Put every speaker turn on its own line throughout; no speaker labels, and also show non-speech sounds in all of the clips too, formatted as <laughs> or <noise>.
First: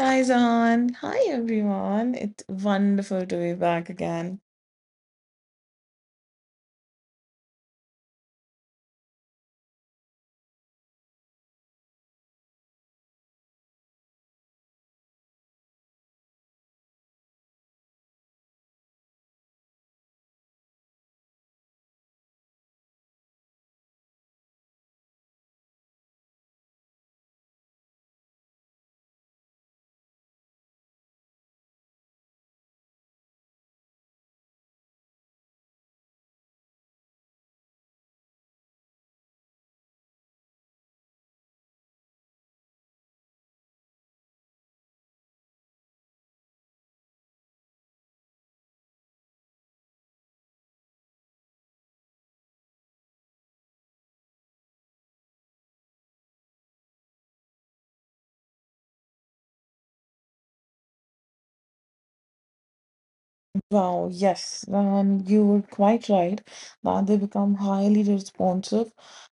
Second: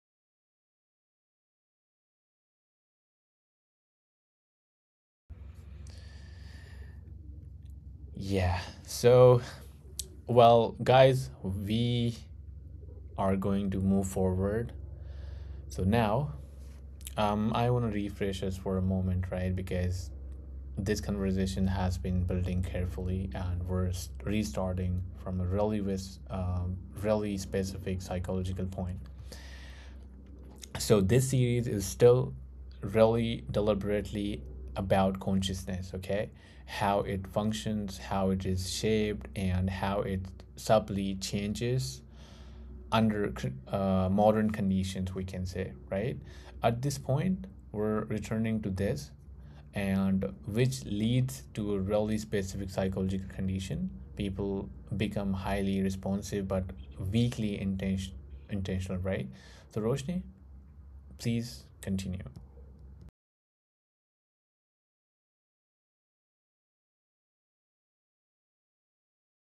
Hi, Zahan. Hi, everyone. It's wonderful to be back again.
Yeah, so, guys, we are going to move forward. So now, I want to refresh us for a moment, right? Because this conversation has been building carefully and restarting from a really specific psychological point. So this series is still really deliberately about consciousness, okay? How it functions, how it is shaped, and how it subtly changes under modern conditions, we can say, right? At this point, we're returning to this, and which leads to a really specific psychological condition. People become highly responsive but weakly intention- intentional, right? So, Roshni, please continue.
Wow, yes, Zahan, you were quite right that they become highly responsive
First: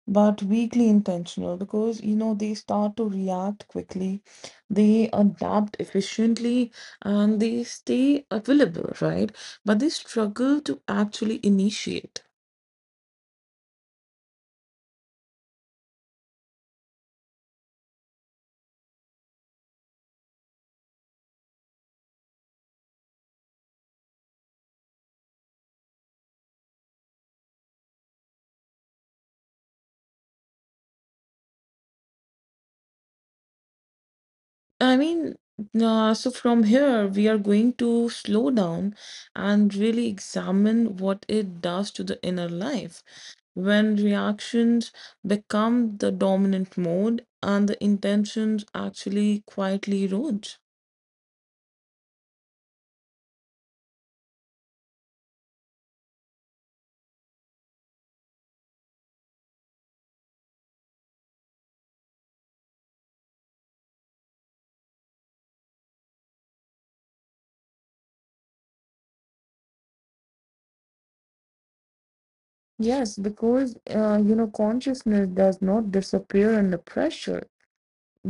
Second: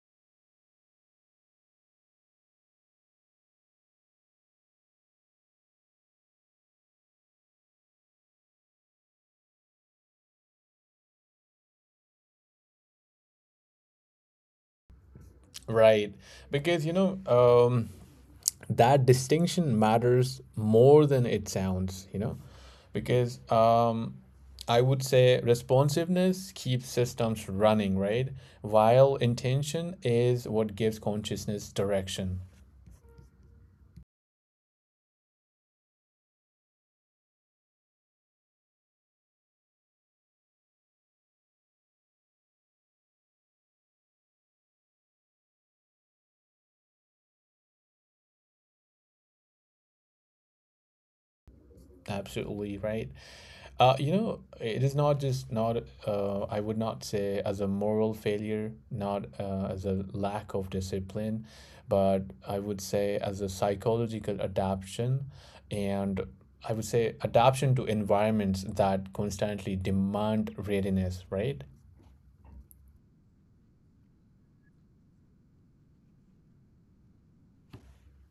but weakly intentional because you know they start to react quickly, they adapt efficiently, and they stay available, right? But they struggle to actually initiate.
Right, because that distinction matters more than it sounds. Because I would say responsiveness keeps systems running, right, while intention is what gives consciousness direction.
I mean, so from here, we are going to slow down and really examine what it does to the inner life. When reactions become the dominant mode and the intentions actually quietly erode.
Absolutely right. It is not just not, I would not say as a moral failure, not as a lack of discipline, but I would say as a psychological adaptation, and I would say adaptation to environments that constantly demand readiness, right?
Yes, because you know, consciousness does not disappear under pressure.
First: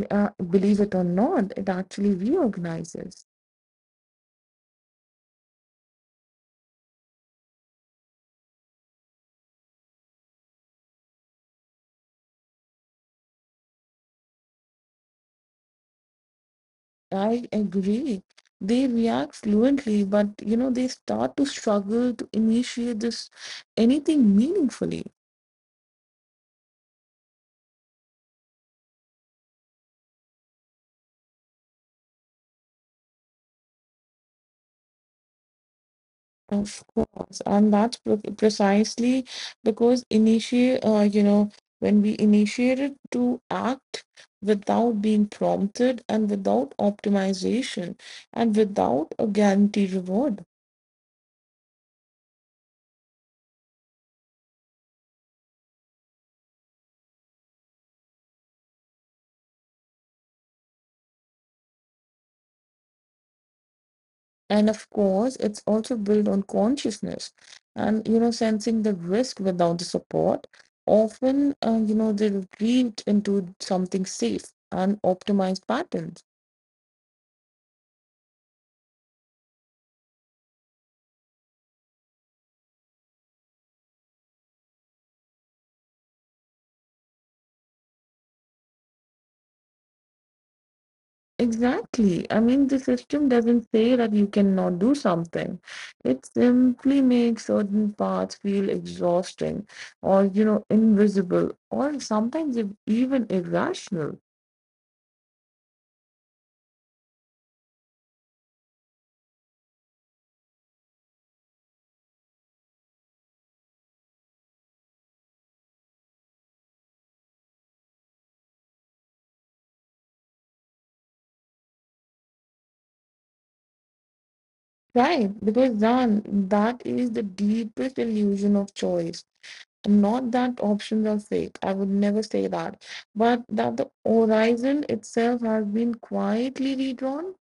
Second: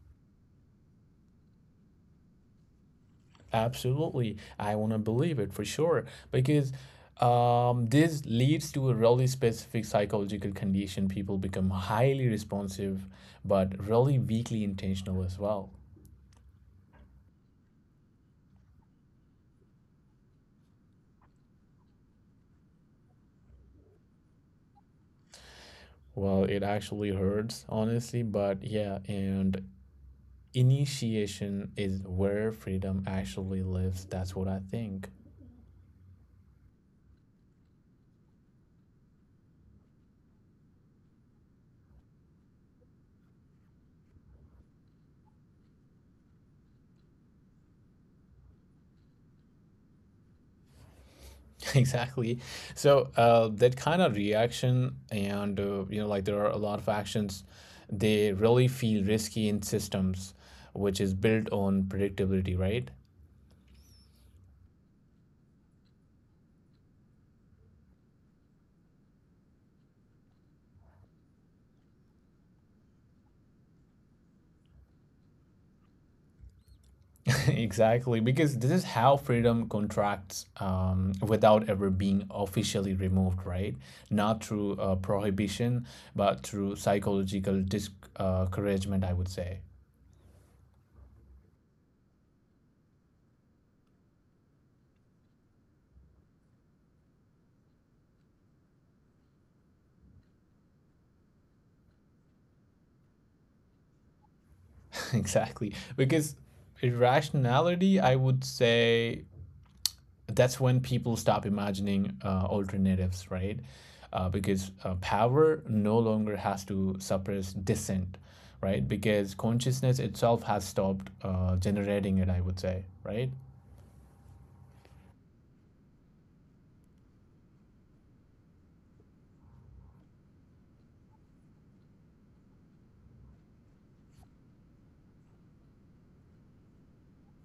Believe it or not, it actually reorganizes.
Absolutely. I want to believe it for sure because this leads to a really specific psychological condition. People become highly responsive, but really weakly intentional as well.
I agree. They react fluently, but you know, they start to struggle to initiate this anything meaningfully.
Well, it actually hurts, honestly, but yeah, and initiation is where freedom actually lives. That's what I think.
Of course, and that's precisely because initiate, you know, when we initiated to act without being prompted and without optimization and without a guaranteed reward.
<laughs> Exactly. So that kind of reaction and there are a lot of actions, they really feel risky in systems which is built on predictability, right?
And of course it's also built on consciousness and you know sensing the risk without the support often you know they're grieved into something safe and optimized patterns.
<laughs> Exactly, because this is how freedom contracts without ever being officially removed, right? Not through prohibition, but through psychological discouragement, I would say.
Exactly, I mean the system doesn't say that you cannot do something, it simply makes certain paths feel exhausting or you know invisible or sometimes even irrational.
<laughs> Exactly. Because irrationality, I would say, that's when people stop imagining alternatives, right? Because power no longer has to suppress dissent, right? Because consciousness itself has stopped generating it, I would say, right?
Right, because then that is the deepest illusion of choice. Not that options are fake. I would never say that. But that the horizon itself has been quietly redrawn?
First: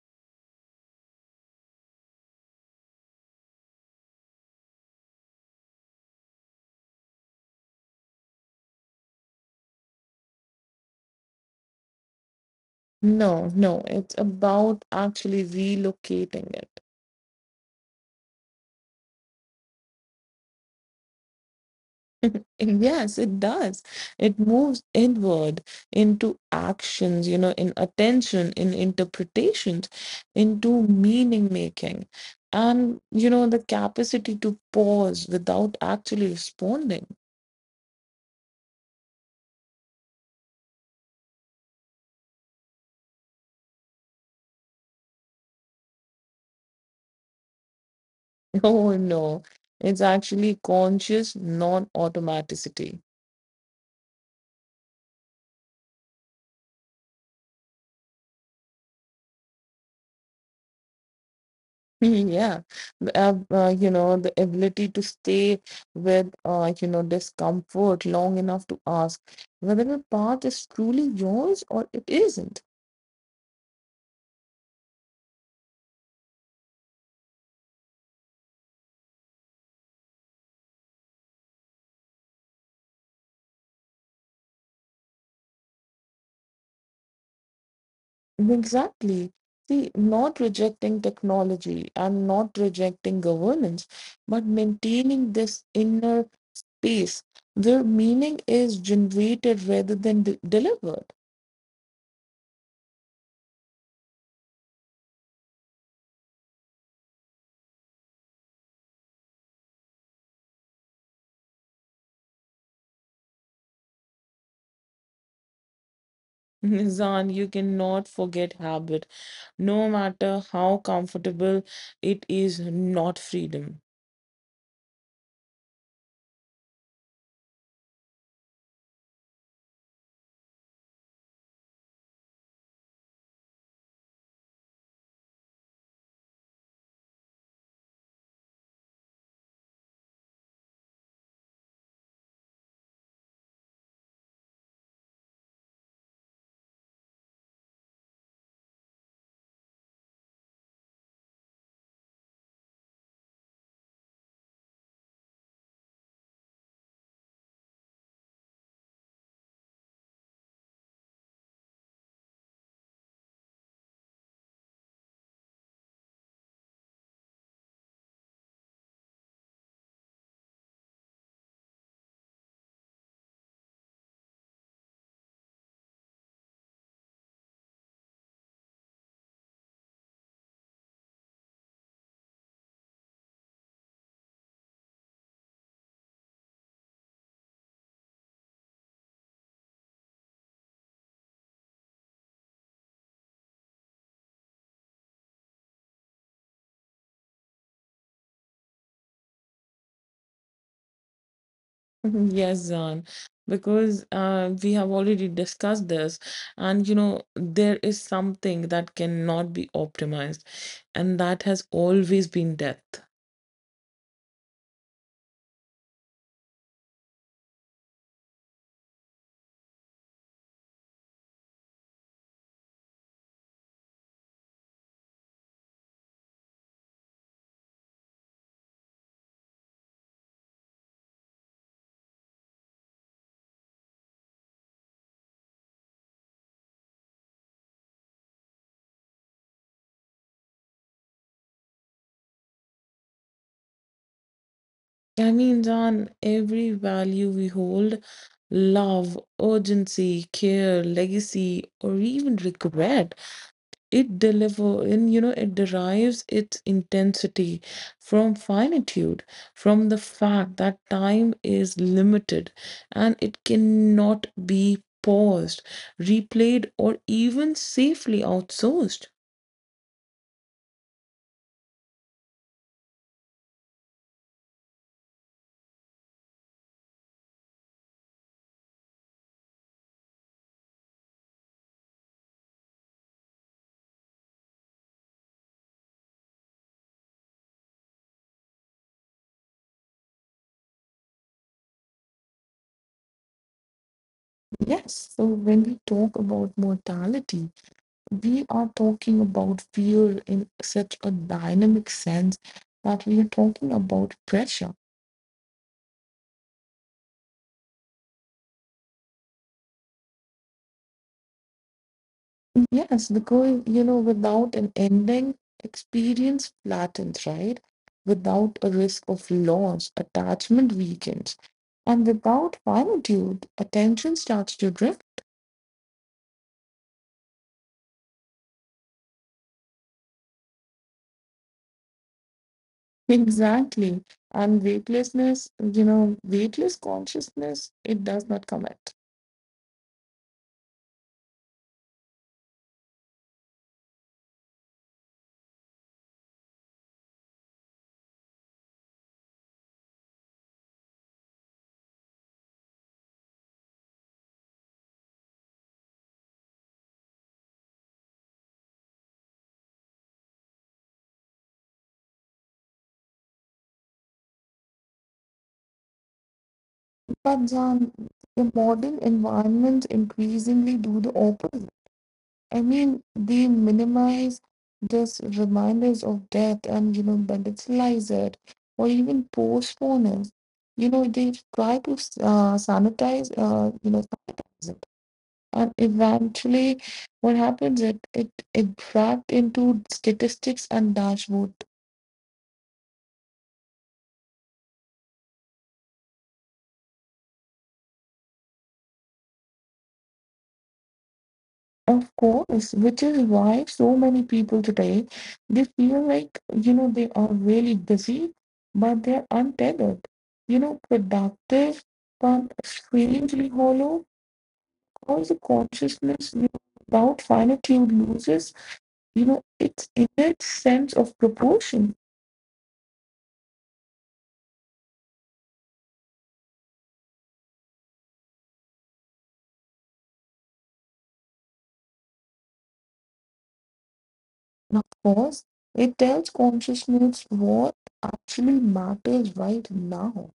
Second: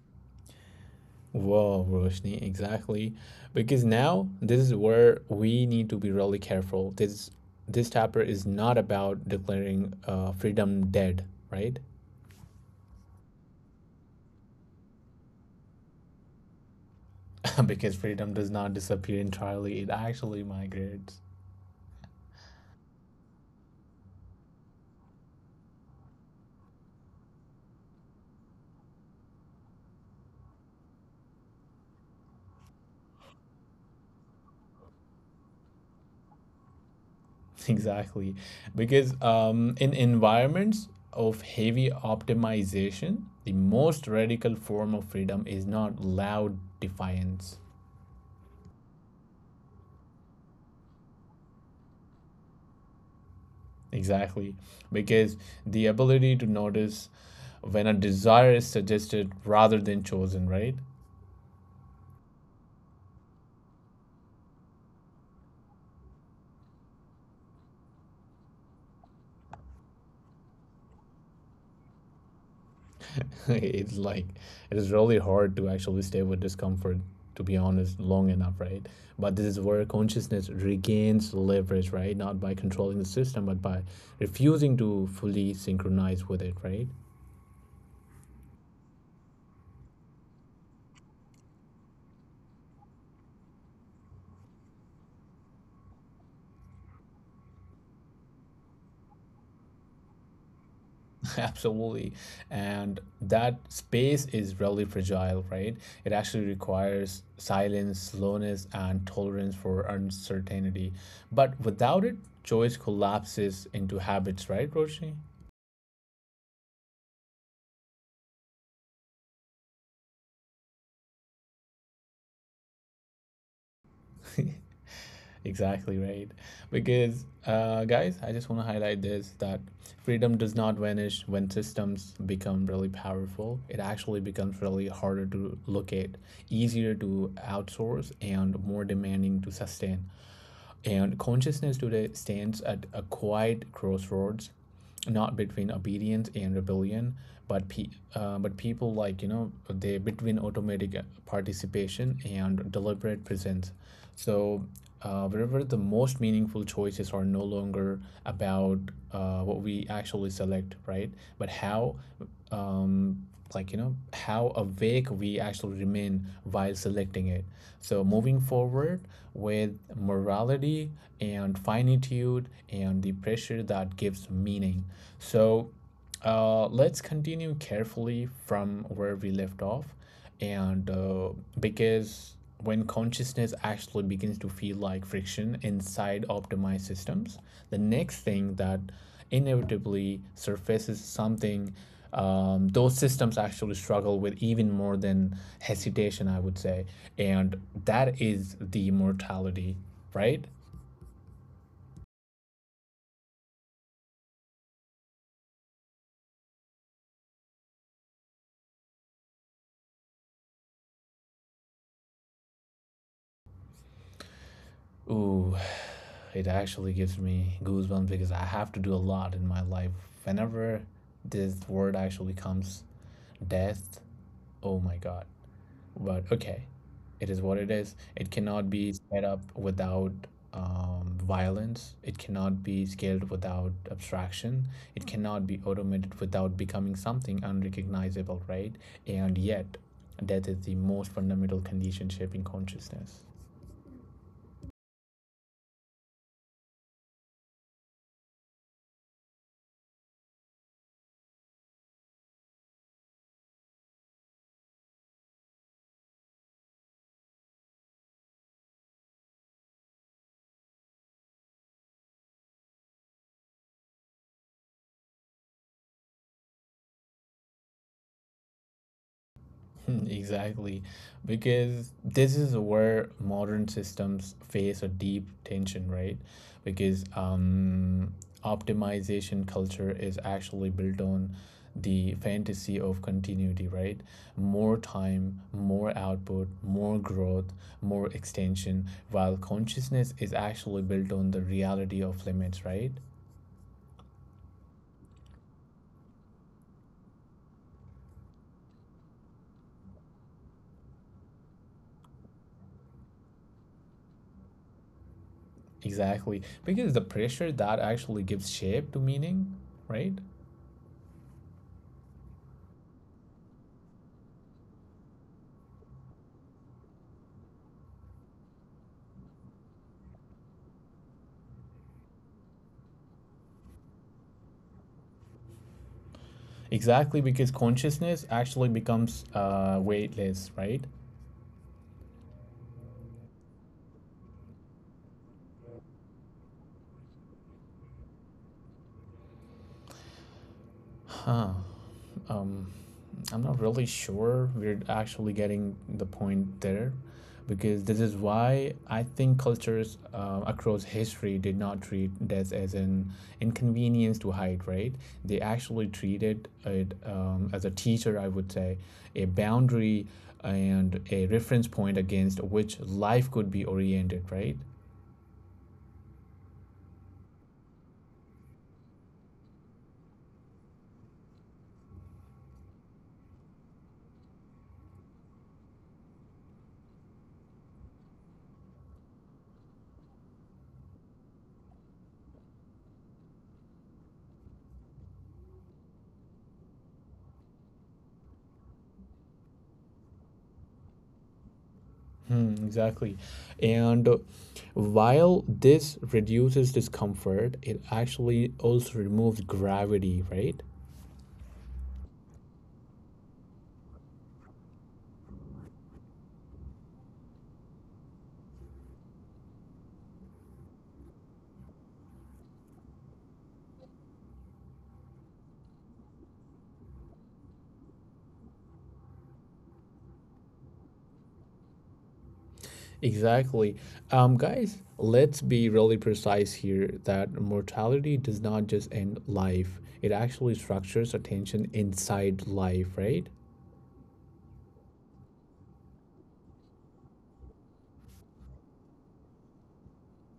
Wow, Roshni, exactly. Because now this is where we need to be really careful. This chapter is not about declaring freedom dead, right?
No, no. It's about actually relocating it.
<laughs> Because freedom does not disappear entirely; it actually migrates.
And yes, it does. It moves inward into actions, you know, in attention, in interpretations, into meaning making. And, you know, the capacity to pause without actually responding.
<laughs> Exactly. Because in environments of heavy optimization, the most radical form of freedom is not loud defiance.
<laughs> Oh no, it's actually conscious non-automaticity. <laughs>
Exactly. Because the ability to notice when a desire is suggested rather than chosen, right?
Yeah, you know, the ability to stay with, you know, discomfort long enough to ask whether the path is truly yours or it isn't.
<laughs> It's like, it is really hard to actually stay with discomfort, to be honest, long enough, right? But this is where consciousness regains leverage, right, not by controlling the system but by refusing to fully synchronize with it, right?
Exactly. See, not rejecting technology and not rejecting governance, but maintaining this inner peace where meaning is generated rather than de delivered.
<laughs> Absolutely. And that space is really fragile, right? It actually requires silence, slowness, and tolerance for uncertainty. But without it, choice collapses into habits, right Roshni?
Zan, you cannot forget habit, no matter how comfortable it is, not freedom.
<laughs> Exactly right. Because, guys, I just want to highlight this, that freedom does not vanish when systems become really powerful. It actually becomes really harder to locate, easier to outsource, and more demanding to sustain. And consciousness today stands at a quiet crossroads, not between obedience and rebellion, but pe- but people, they between automatic participation and deliberate presence. So wherever the most meaningful choices are no longer about what we actually select, right? But how, um, how awake we actually remain while selecting it. So moving forward with morality and finitude and the pressure that gives meaning. So let's continue carefully from where we left off. And because when consciousness actually begins to feel like friction inside optimized systems, the next thing that inevitably surfaces, something those systems actually struggle with even more than hesitation, I would say. And that is the mortality, right?
<laughs> Yes, Zan, because we have already discussed this, and you know, there is something that cannot be optimized, and that has always been death.
Ooh, it actually gives me goosebumps because I have to do a lot in my life. Whenever this word actually comes, death, oh my God. But okay, it is what it is. It cannot be sped up without violence. It cannot be scaled without abstraction. It cannot be automated without becoming something unrecognizable, right? And yet, death is the most fundamental condition shaping consciousness.
I mean, Zan, every value we hold, love, urgency, care, legacy, or even regret. It deliver and you know it derives its intensity from finitude, from the fact that time is limited and it cannot be paused, replayed, or even safely outsourced.
Hmm, exactly, because this is where modern systems face a deep tension, right? Because optimization culture is actually built on the fantasy of continuity, right? More time, more output, more growth, more extension, while consciousness is actually built on the reality of limits, right?
Yes, so when we talk about mortality, we are talking about fear in such a dynamic sense that we are talking about pressure.
Exactly, because the pressure that actually gives shape to meaning, right?
Yes, because you know, without an ending, experience flattens, right? Without a risk of loss, attachment weakens. And without finitude, attention starts to drift.
Exactly, because consciousness actually becomes weightless, right?
<laughs> Exactly. And weightlessness, you know, weightless consciousness, it does not commit.
Huh. I'm not really sure we're actually getting the point there, because this is why I think cultures across history did not treat death as an inconvenience to hide, right? They actually treated it, as a teacher, I would say, a boundary and a reference point against which life could be oriented, right?
But John, the modern environments increasingly do the opposite. I mean, they minimize this reminders of death and, you know, banditalize it or even postpone it. You know, they try to you know, sanitize it. And eventually, what happens it wrapped into statistics and dashboard.
Hmm, exactly. And while this reduces discomfort, it actually also removes gravity, right?
Of course, which is why so many people today they feel like you know they are really busy, but they're untethered. You know, productive but strangely hollow because the consciousness you know, without finitude loses, you know, its innate sense of proportion.
Exactly. Guys, let's be really precise here, that mortality does not just end life, it actually structures attention inside life, right?
And of course, it tells consciousness what actually matters right now.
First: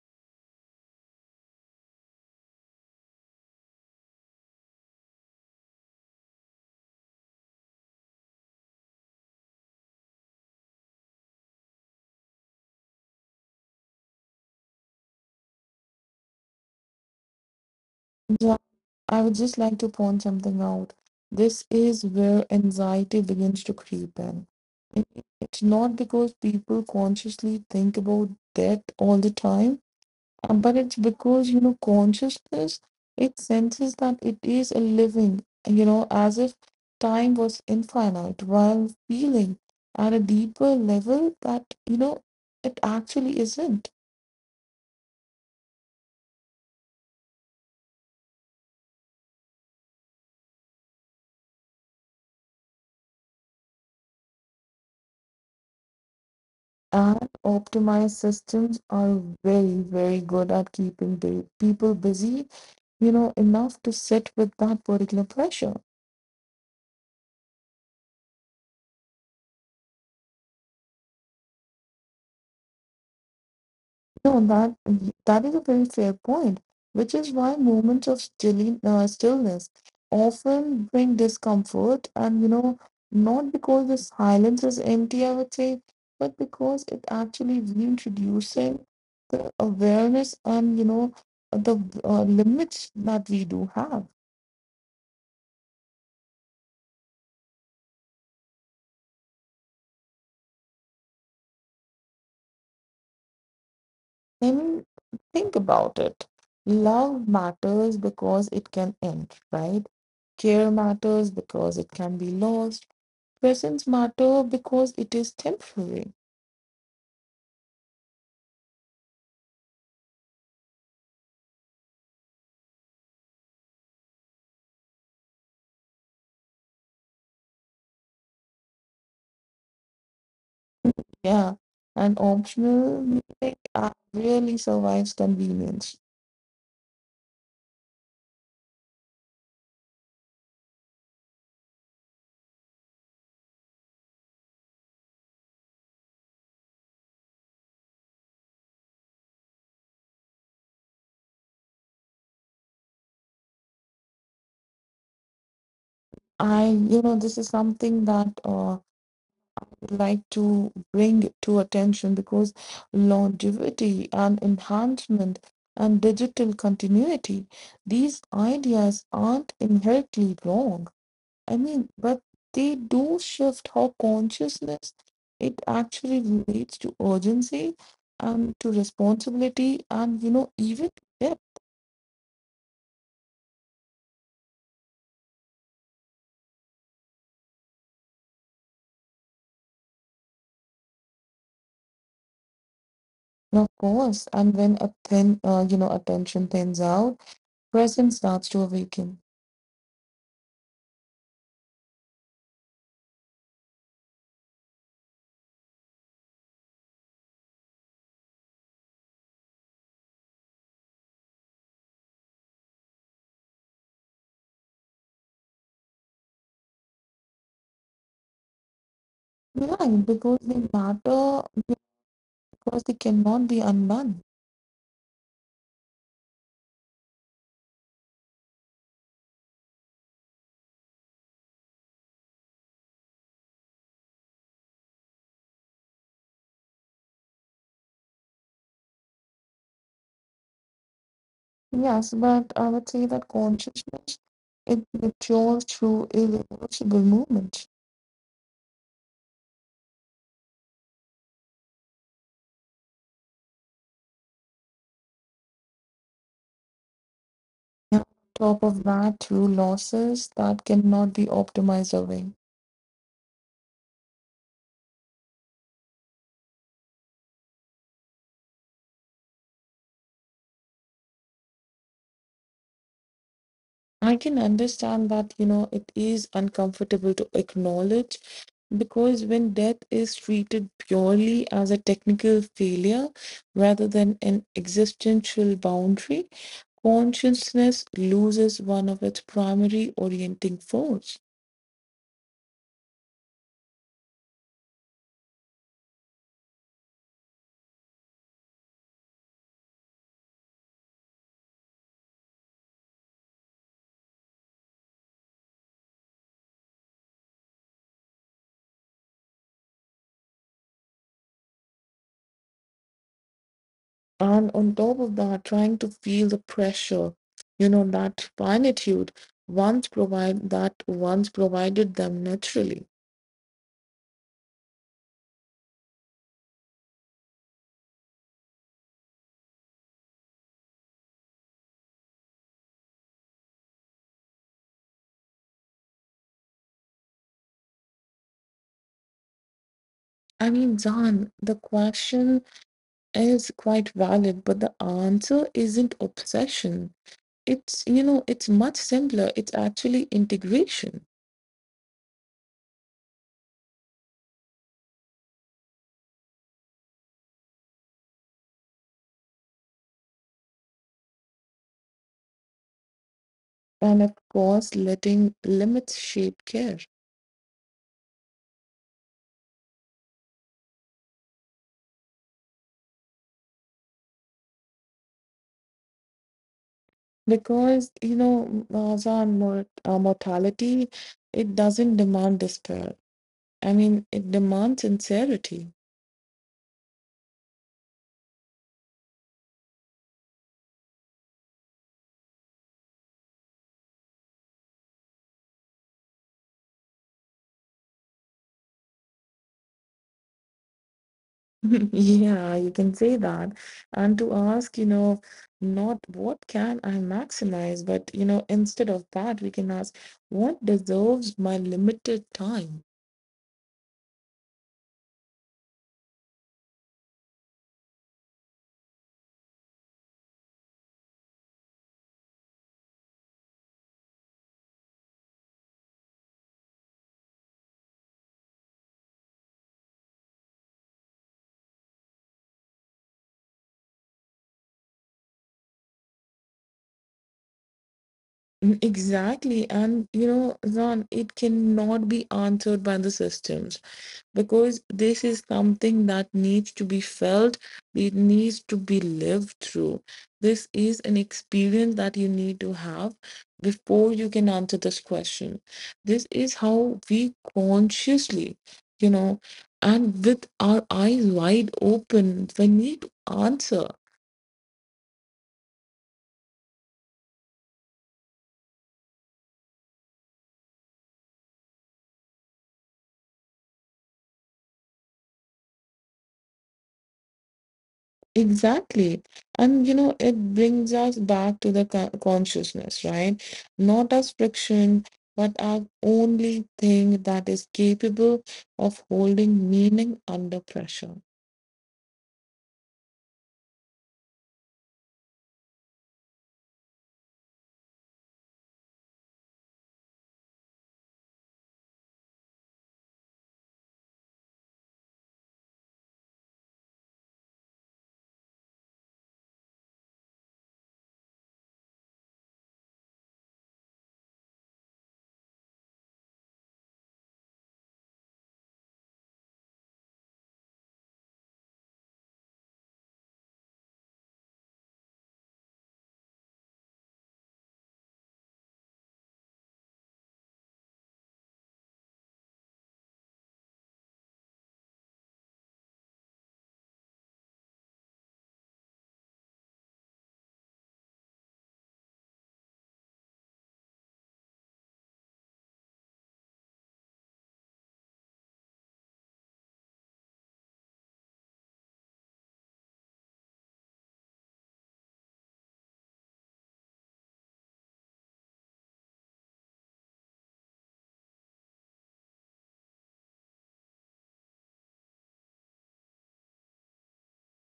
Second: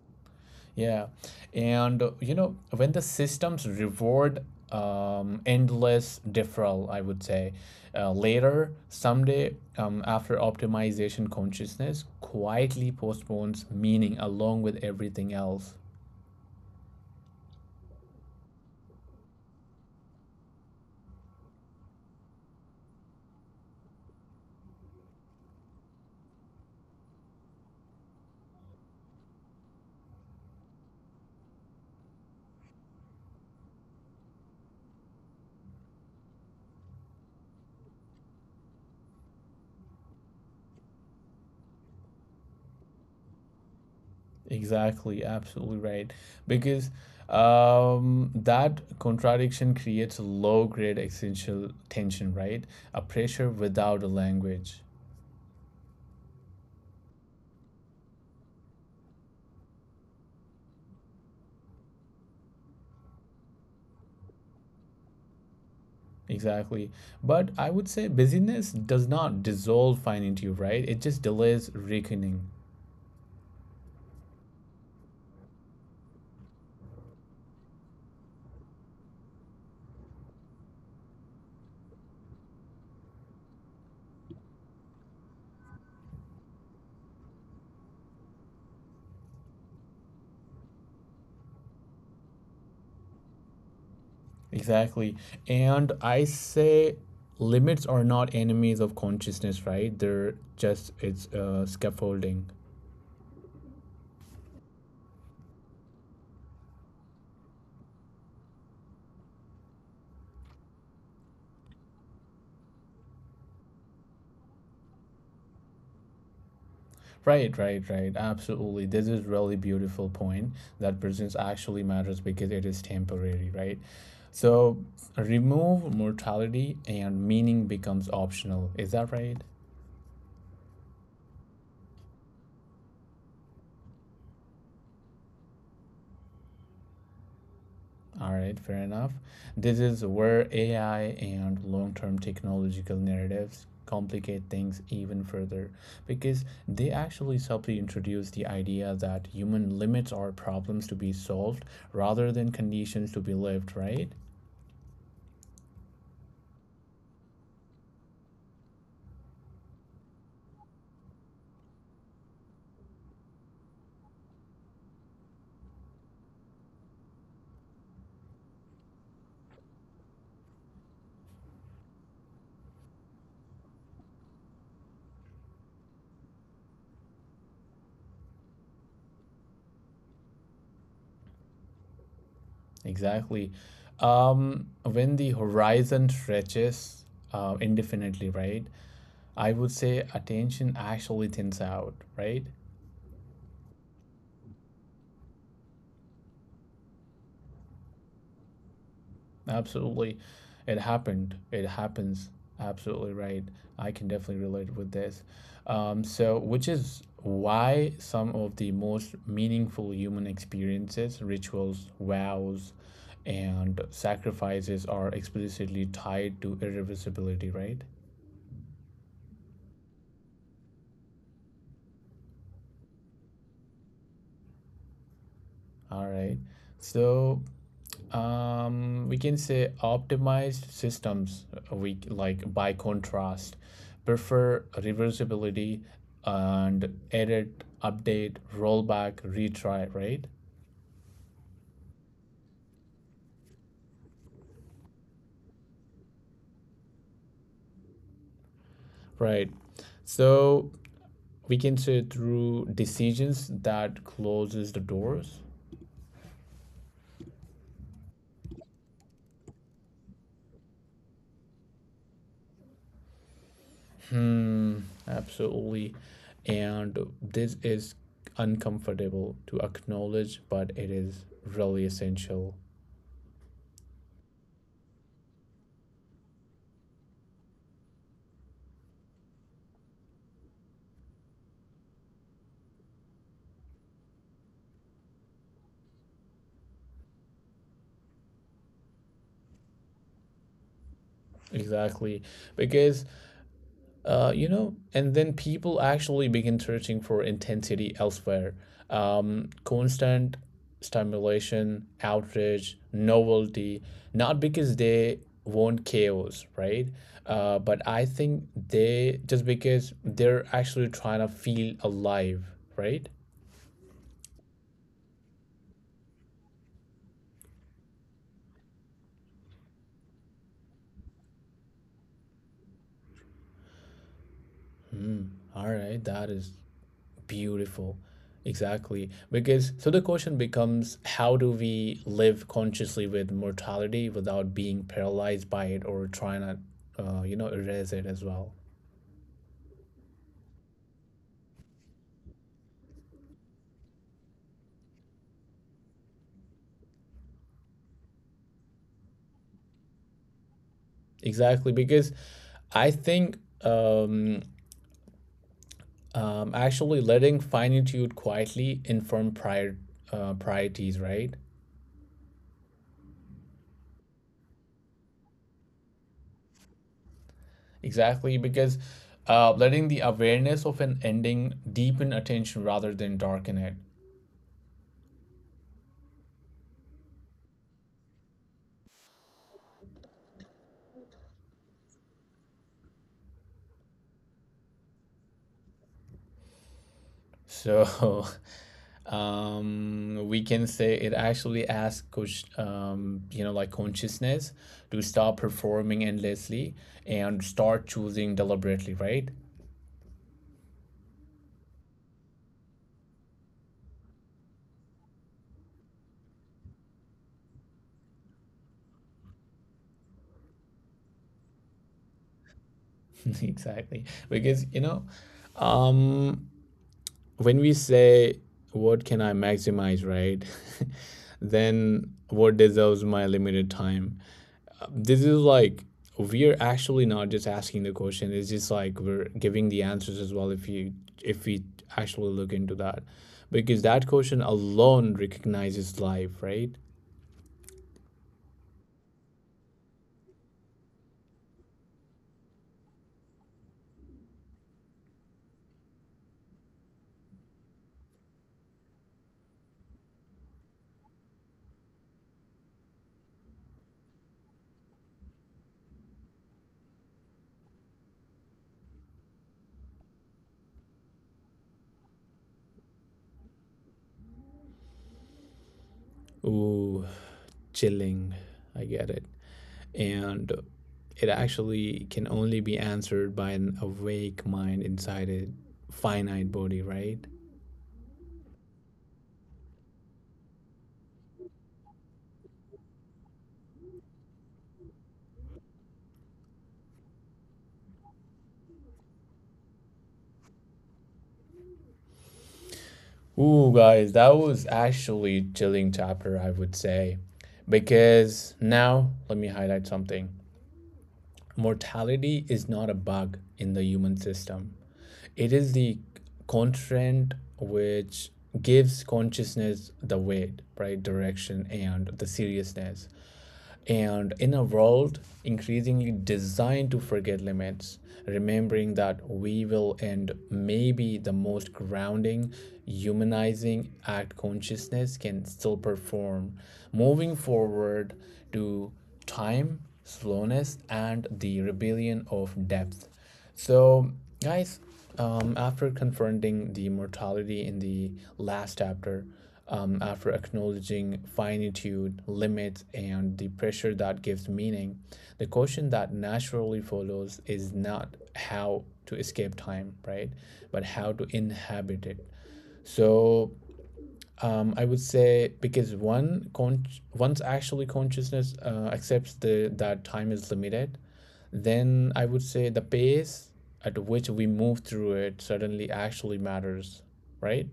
Yeah. And, when the systems reward endless deferral, I would say, later, someday, after optimization, consciousness quietly postpones meaning along with everything else.
Yeah, I would just like to point something out. This is where anxiety begins to creep in. It- It's not because people consciously think about death all the time, but it's because, you know, consciousness, it senses that it is a living, you know, as if time was infinite, while feeling at a deeper level that, you know, it actually isn't.
Exactly, absolutely right. Because that contradiction creates low grade existential tension, right? A pressure without a language.
And optimized systems are very, very good at keeping the people busy, you know, enough to sit with that particular pressure.
Exactly. But I would say busyness does not dissolve fine into you, right? It just delays reckoning.
No, that is a very fair point, which is why moments of stillness often bring discomfort, and you know, not because the silence is empty, I would say, but because it actually reintroducing the awareness and you know the limits that we do have.
Exactly. And I say limits are not enemies of consciousness, right? They're just, it's scaffolding.
Then think about it. Love matters because it can end, right? Care matters because it can be lost. Presence matter because it is temporary.
Right. Absolutely. This is really beautiful point that presence actually matters because it is temporary, right? So remove mortality and meaning becomes optional. Is that right?
Yeah. And optional really survives convenience.
All right, fair enough. This is where AI and long term technological narratives complicate things even further, because they actually subtly introduce the idea that human limits are problems to be solved rather than conditions to be lived, right?
I, you know, this is something that like to bring to attention because longevity and enhancement and digital continuity, these ideas aren't inherently wrong. I mean, but they do shift how consciousness it actually relates to urgency and to responsibility and you know even depth.
Exactly. When the horizon stretches indefinitely, right? I would say attention actually thins out, right?
And of course, and when a thin you know attention thins out, presence starts to awaken.
Absolutely. It happened. It happens. Absolutely right. I can definitely relate with this. So, which is why some of the most meaningful human experiences, rituals, vows, and sacrifices are explicitly tied to irreversibility, right?
Right, because they matter because they cannot be undone.
All right. So, um, we can say optimized systems, we like by contrast, prefer reversibility, and edit, update, rollback, retry, right?
Yes, but I would say that consciousness it matures through irreversible movement.
Right, so we can say through decisions that closes the doors.
Yeah. Top of that, through losses that cannot be optimized away.
Hmm, absolutely. And this is uncomfortable to acknowledge, but it is really essential.
I can understand that, you know, it is uncomfortable to acknowledge because when death is treated purely as a technical failure rather than an existential boundary, consciousness loses one of its primary orienting force.
Exactly, because and then people actually begin searching for intensity elsewhere. Constant stimulation, outrage, novelty, not because they want chaos, right? But I think they, just because they're actually trying to feel alive, right?
And on top of that, trying to feel the pressure, you know, that finitude once provide that once provided them naturally.
All right, that is beautiful. Exactly. Because so the question becomes, how do we live consciously with mortality without being paralyzed by it or trying to, erase it as well?
I mean, Zan, the question is quite valid, but the answer isn't obsession. It's, you know, it's much simpler. It's actually integration.
Exactly. Because I think actually letting finitude quietly inform priorities, right?
And of course, letting limits shape care.
Exactly. Because letting the awareness of an ending deepen attention rather than darken it.
Because, you know, Azan, mortality, it doesn't demand despair. I mean, it demands sincerity.
So <laughs> we can say it actually asks, consciousness to stop performing endlessly and start choosing deliberately, right?
<laughs> Yeah, you can say that. And to ask, you know, not what can I maximize, but, you know, instead of that, we can ask, what deserves my limited time? <laughs>
<laughs> Exactly. Because, um, when we say, what can I maximize, right? <laughs> Then what deserves my limited time? This is like, we're actually not just asking the question, it's just like we're giving the answers as well. If we actually look into that, because that question alone recognizes life, right?
Mm, exactly. And, you know, Zan, it cannot be answered by the systems, because this is something that needs to be felt, it needs to be lived through. This is an experience that you need to have before you can answer this question. This is how we consciously, you know, and with our eyes wide open, we need to answer.
Ooh, chilling, I get it. And it actually can only be answered by an awake mind inside a finite body, right?
Exactly. And you know, it brings us back to the consciousness, right? Not as friction, but as only thing that is capable of holding meaning under pressure.
Ooh, guys, that was actually chilling chapter, I would say. Because now, let me highlight something. Mortality is not a bug in the human system. It is the constraint which gives consciousness the weight, right, direction, and the seriousness. And in a world increasingly designed to forget limits, remembering that we will end may be the most grounding, humanizing act consciousness can still perform, moving forward to time, slowness, and the rebellion of depth. So, guys, after confronting the mortality in the last chapter, after acknowledging finitude, limits, and the pressure that gives meaning, the question that naturally follows is not how to escape time, right? But how to inhabit it. So, I would say because once actually consciousness accepts the that time is limited, then I would say the pace at which we move through it suddenly actually matters, right?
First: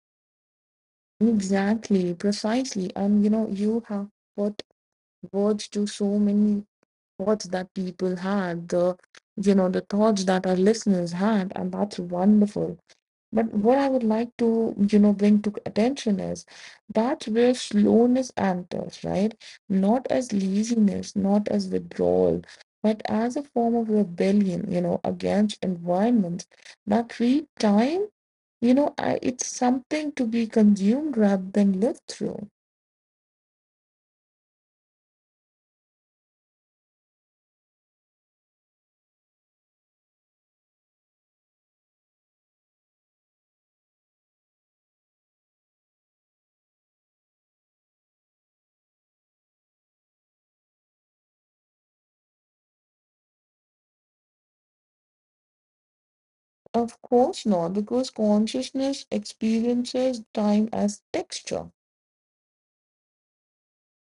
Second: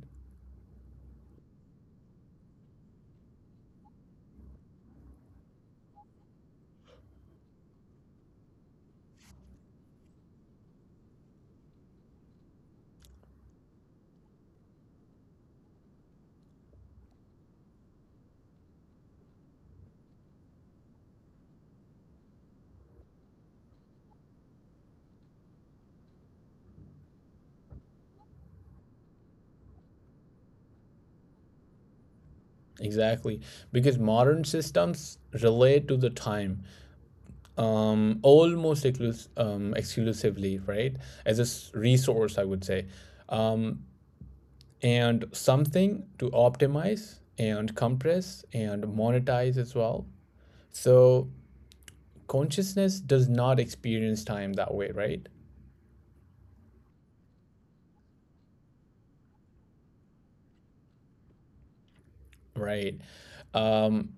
Exactly, precisely. And you know, you have put words to so many thoughts that people had, the you know, the thoughts that our listeners had, and that's wonderful. But what I would like to, you know, bring to attention is that's where slowness enters, right? Not as laziness, not as withdrawal, but as a form of rebellion, you know, against environments that treat time, you know, I, it's something to be consumed rather than lived through.
Exactly, because modern systems relate to the time, exclusively, right? Resource, I would say, um, and something to optimize and compress and monetize as well. So consciousness does not experience time that way, right?
Of course not, because consciousness experiences time as texture.
Right um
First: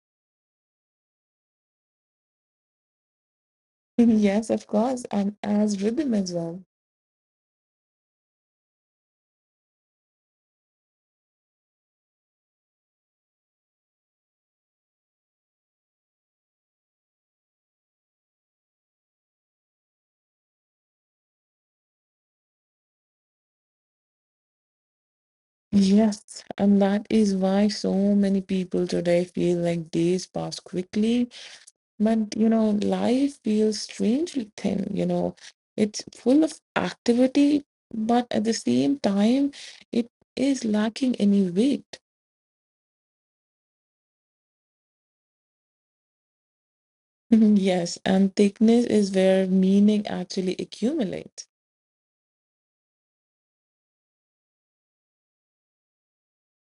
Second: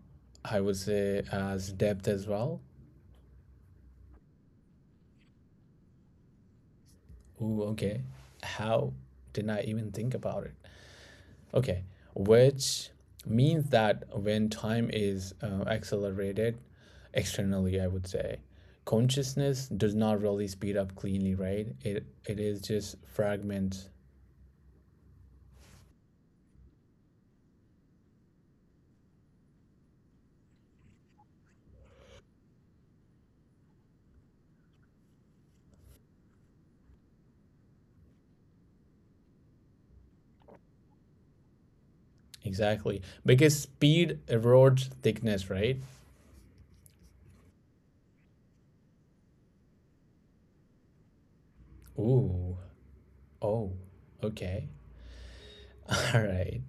I would say as depth as well.
<laughs> Yes, of course, and as rhythm as well.
Ooh, okay. How did I even think about it? Okay, which means that when time is accelerated externally, I would say consciousness does not really speed up cleanly, right? It is just fragments.
Yes, and that is why so many people today feel like days pass quickly. But you know, life feels strangely thin, you know. It's full of activity, but at the same time, it is lacking any weight.
Exactly, because speed erodes thickness, right?
<laughs> Yes, and thickness is where meaning actually accumulates.
ooh Oh, okay. <laughs> All right.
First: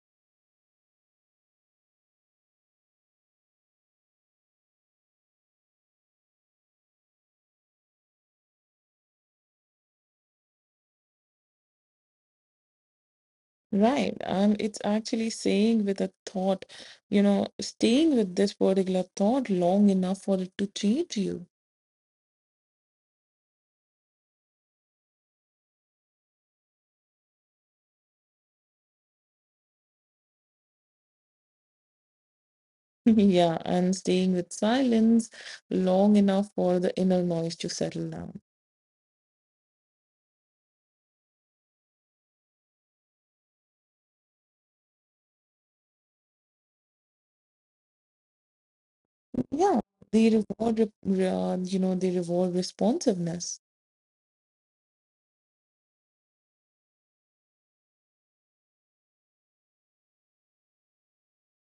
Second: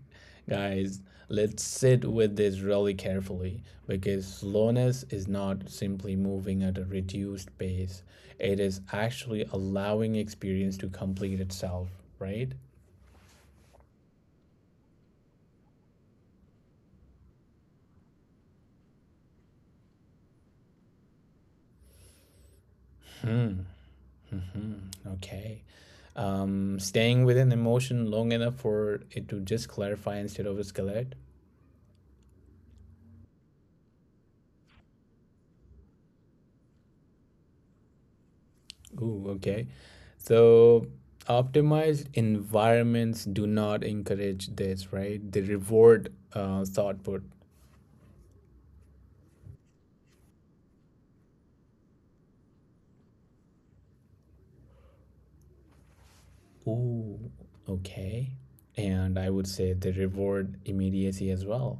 Guys, let's sit with this really carefully because slowness is not simply moving at a reduced pace. It is actually allowing experience to complete itself, right?
Right. And it's actually saying with a thought, you know, staying with this particular thought long enough for it to change you.
Okay. Staying within emotion long enough for it to just clarify instead of escalate.
<laughs> Yeah, and staying with silence long enough for the inner noise to settle down.
Ooh, okay. So optimized environments do not encourage this, right? They reward output.
Yeah, they you know, they reward responsiveness.
Ooh, okay. And I would say they reward immediacy as well.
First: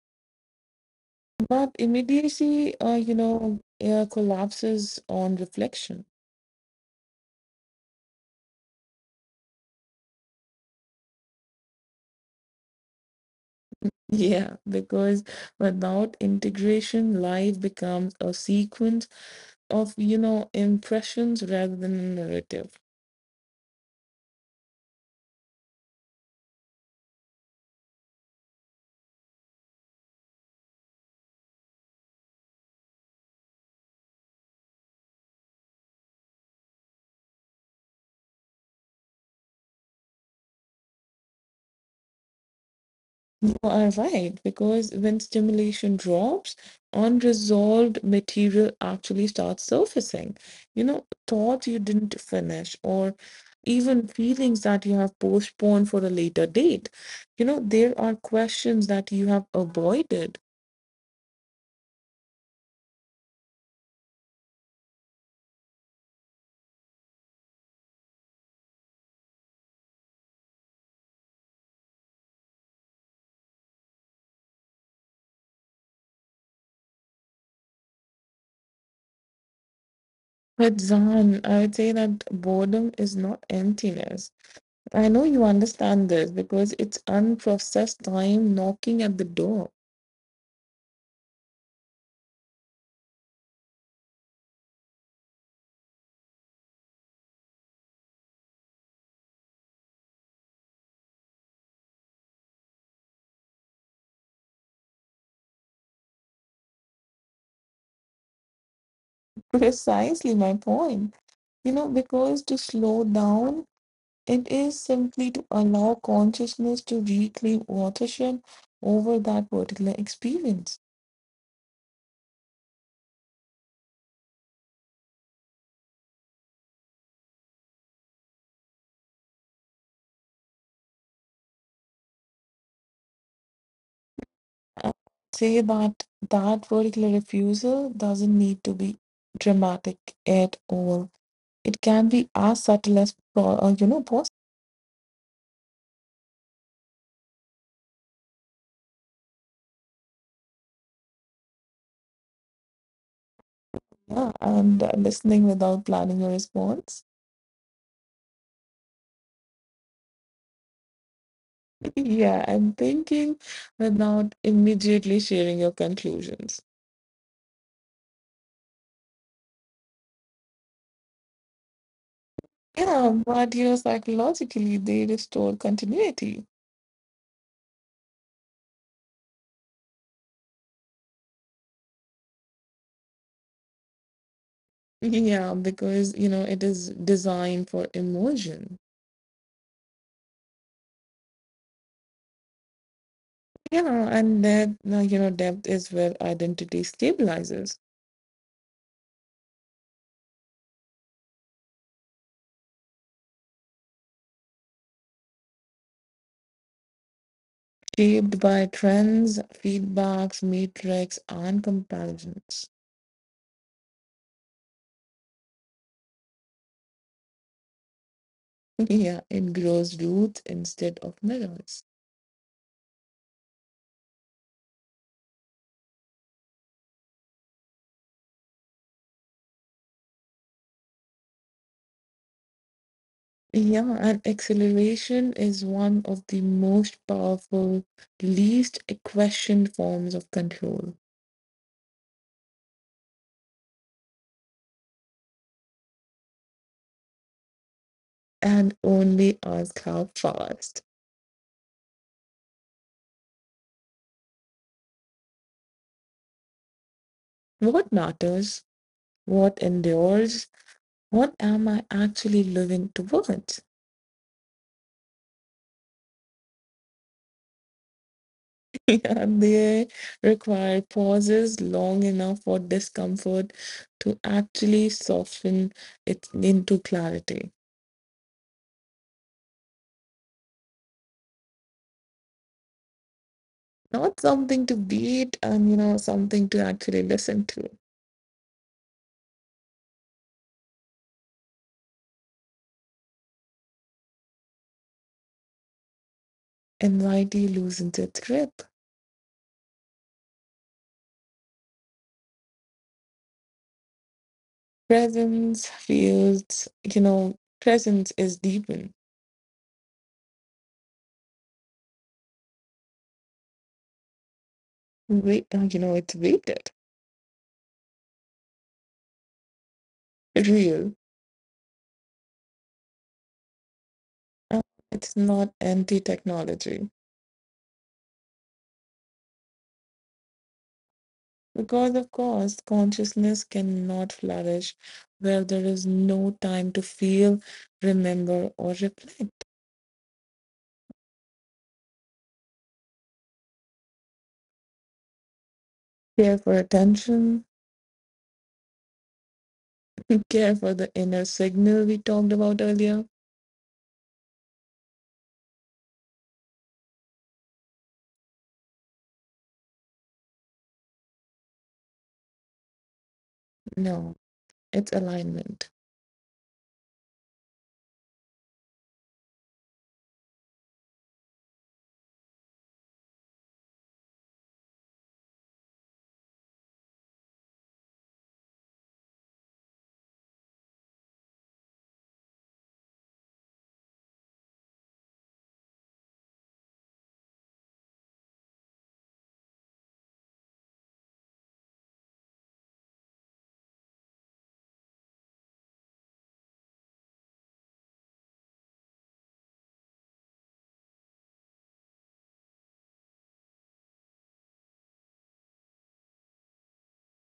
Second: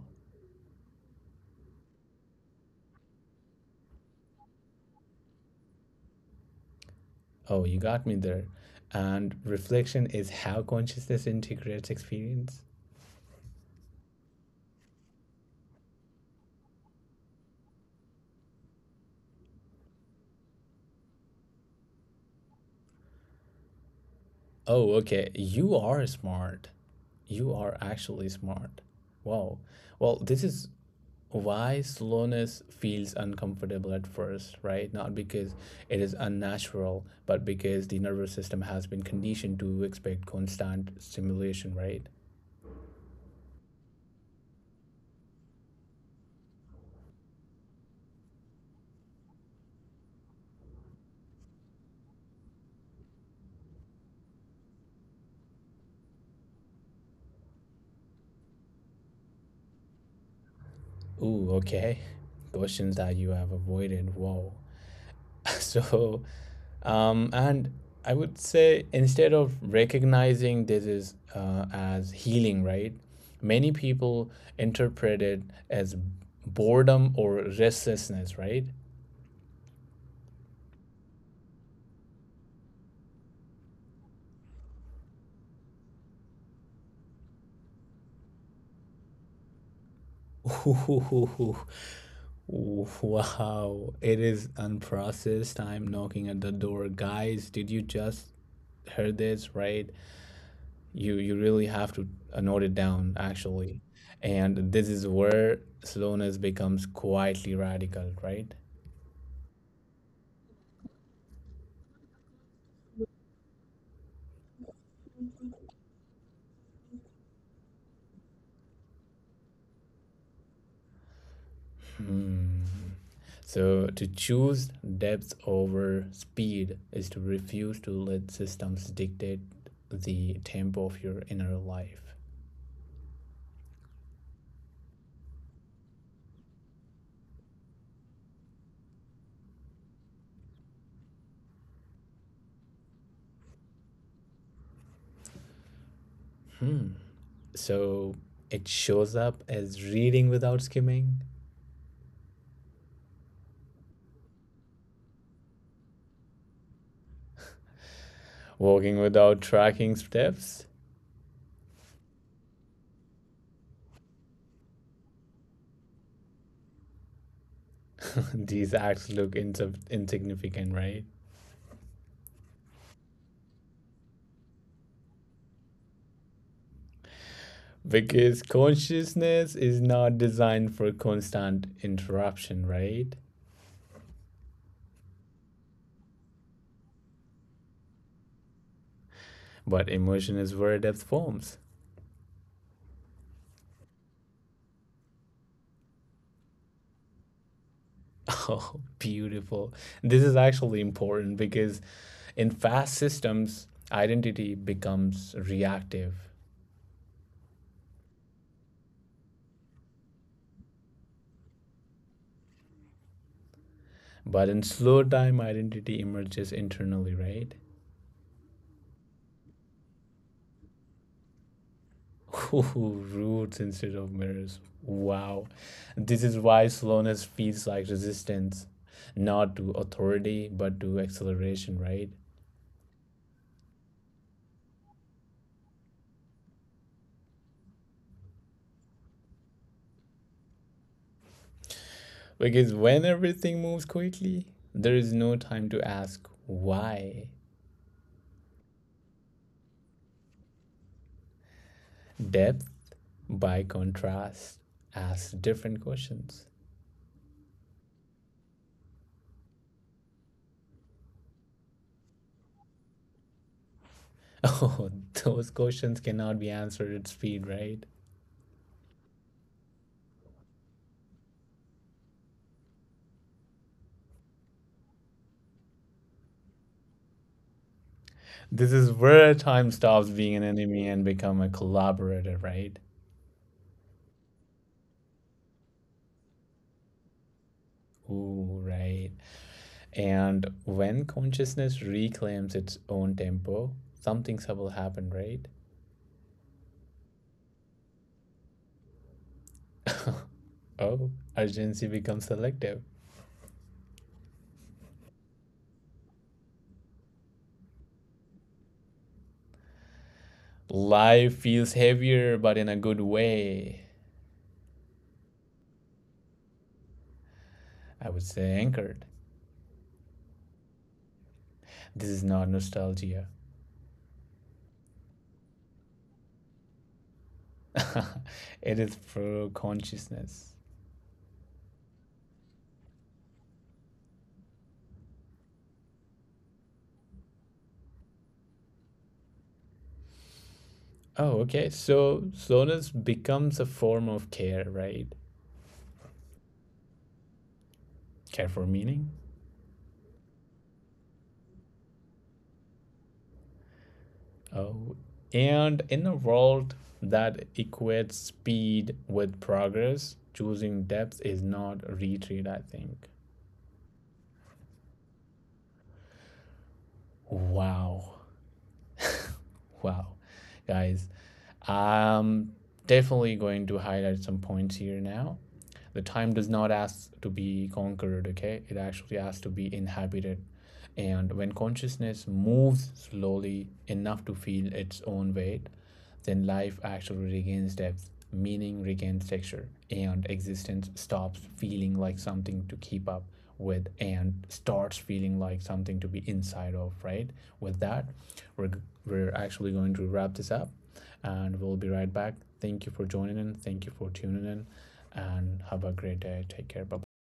But immediacy, you know, collapses on reflection. <laughs>
Oh, you got me there. And reflection is how consciousness integrates experience.
Yeah, because without integration, life becomes a sequence of, you know, impressions rather than a narrative.
Oh, okay. You are smart. You are actually smart. Wow. Well, this is why slowness feels uncomfortable at first, right? Not because it is unnatural, but because the nervous system has been conditioned to expect constant stimulation, right?
You are right, because when stimulation drops, unresolved material actually starts surfacing. You know, thoughts you didn't finish, or even feelings that you have postponed for a later date. You know, there are questions that you have avoided.
Ooh, okay. Questions that you have avoided. Wow. <laughs> So, and I would say instead of recognizing this is as healing, right? Many people interpret it as boredom or restlessness, right?
But Zan, I would say that boredom is not emptiness. I know you understand this because it's unprocessed time knocking at the door.
<laughs> Ooh. Wow, it is unprocessed time knocking at the door. Guys, did you just heard this, right? You really have to note it down actually, and this is where slowness becomes quietly radical, right?
<laughs> Precisely my point. You know, because to slow down, it is simply to allow consciousness to reclaim authorship over that particular experience.
So to choose depth over speed is to refuse to let systems dictate the tempo of your inner life.
I say that that particular refusal doesn't need to be dramatic at all. It can be as subtle as, you know, possible.
So it shows up as reading without skimming,
Yeah, and listening without planning your response. <laughs>
walking without tracking steps.
Yeah, and thinking without immediately sharing your conclusions.
<laughs> These acts look insub insignificant, right?
Yeah, but you know, psychologically, they restore continuity.
Because consciousness is not designed for constant interruption, right?
Yeah, because you know it is designed for immersion.
But emotion is where depth forms. <laughs>
Yeah, and that you know depth is where identity stabilizes,
Oh, beautiful. This is actually important because in fast systems, identity becomes reactive.
shaped by trends, feedbacks, matrix, and comparisons.
But in slow time, identity emerges internally, right?
<laughs> Yeah, it grows roots instead of mirrors.
<laughs> Ooh, roots instead of mirrors. Wow. This is why slowness feels like resistance, not to authority, but to acceleration, right?
Yeah, and acceleration is one of the most powerful, least questioned forms of control.
Because when everything moves quickly, there is no time to ask why.
And only ask how fast.
Depth, by contrast, asks different questions. <laughs>
What matters? What endures? What am I actually living towards? <laughs>
Oh, those questions cannot be answered at speed, right?
Yeah, they require pauses long enough for discomfort to actually soften it into clarity.
This is where time stops being an enemy and become a collaborator, right?
Not something to beat and, you know, something to actually listen to.
Ooh, right. And when consciousness reclaims its own tempo, something subtle happens, right?
Anxiety loosens its grip.
Oh, urgency becomes selective.
Presence feels, you know, presence is deepened.
Life feels heavier, but in a good way.
Wait, you know, it's weighted
I would say anchored.
real.
This is not nostalgia.
Uh, It's not anti technology.
<laughs> It is pro consciousness.
Because, of course, consciousness cannot flourish where there is no time to feel, remember, or reflect.
Oh, okay. So slowness becomes a form of care, right?
Care for attention,
Care for meaning.
<laughs> care for the inner signal we talked about earlier.
Oh, and in a world that equates speed with progress, choosing depth is not retreat, I think.
No, it's alignment.
Wow. Wow, guys. I'm definitely going to highlight some points here now. The time does not ask to be conquered, okay? It actually asks to be inhabited. And when consciousness moves slowly enough to feel its own weight, then life actually regains depth, meaning regains texture, and existence stops feeling like something to keep up with and starts feeling like something to be inside of, right? With that, we're we're actually going to wrap this up and we'll be right back. Thank you for joining in. Thank you for tuning in and have a great day. Take care. Bye bye.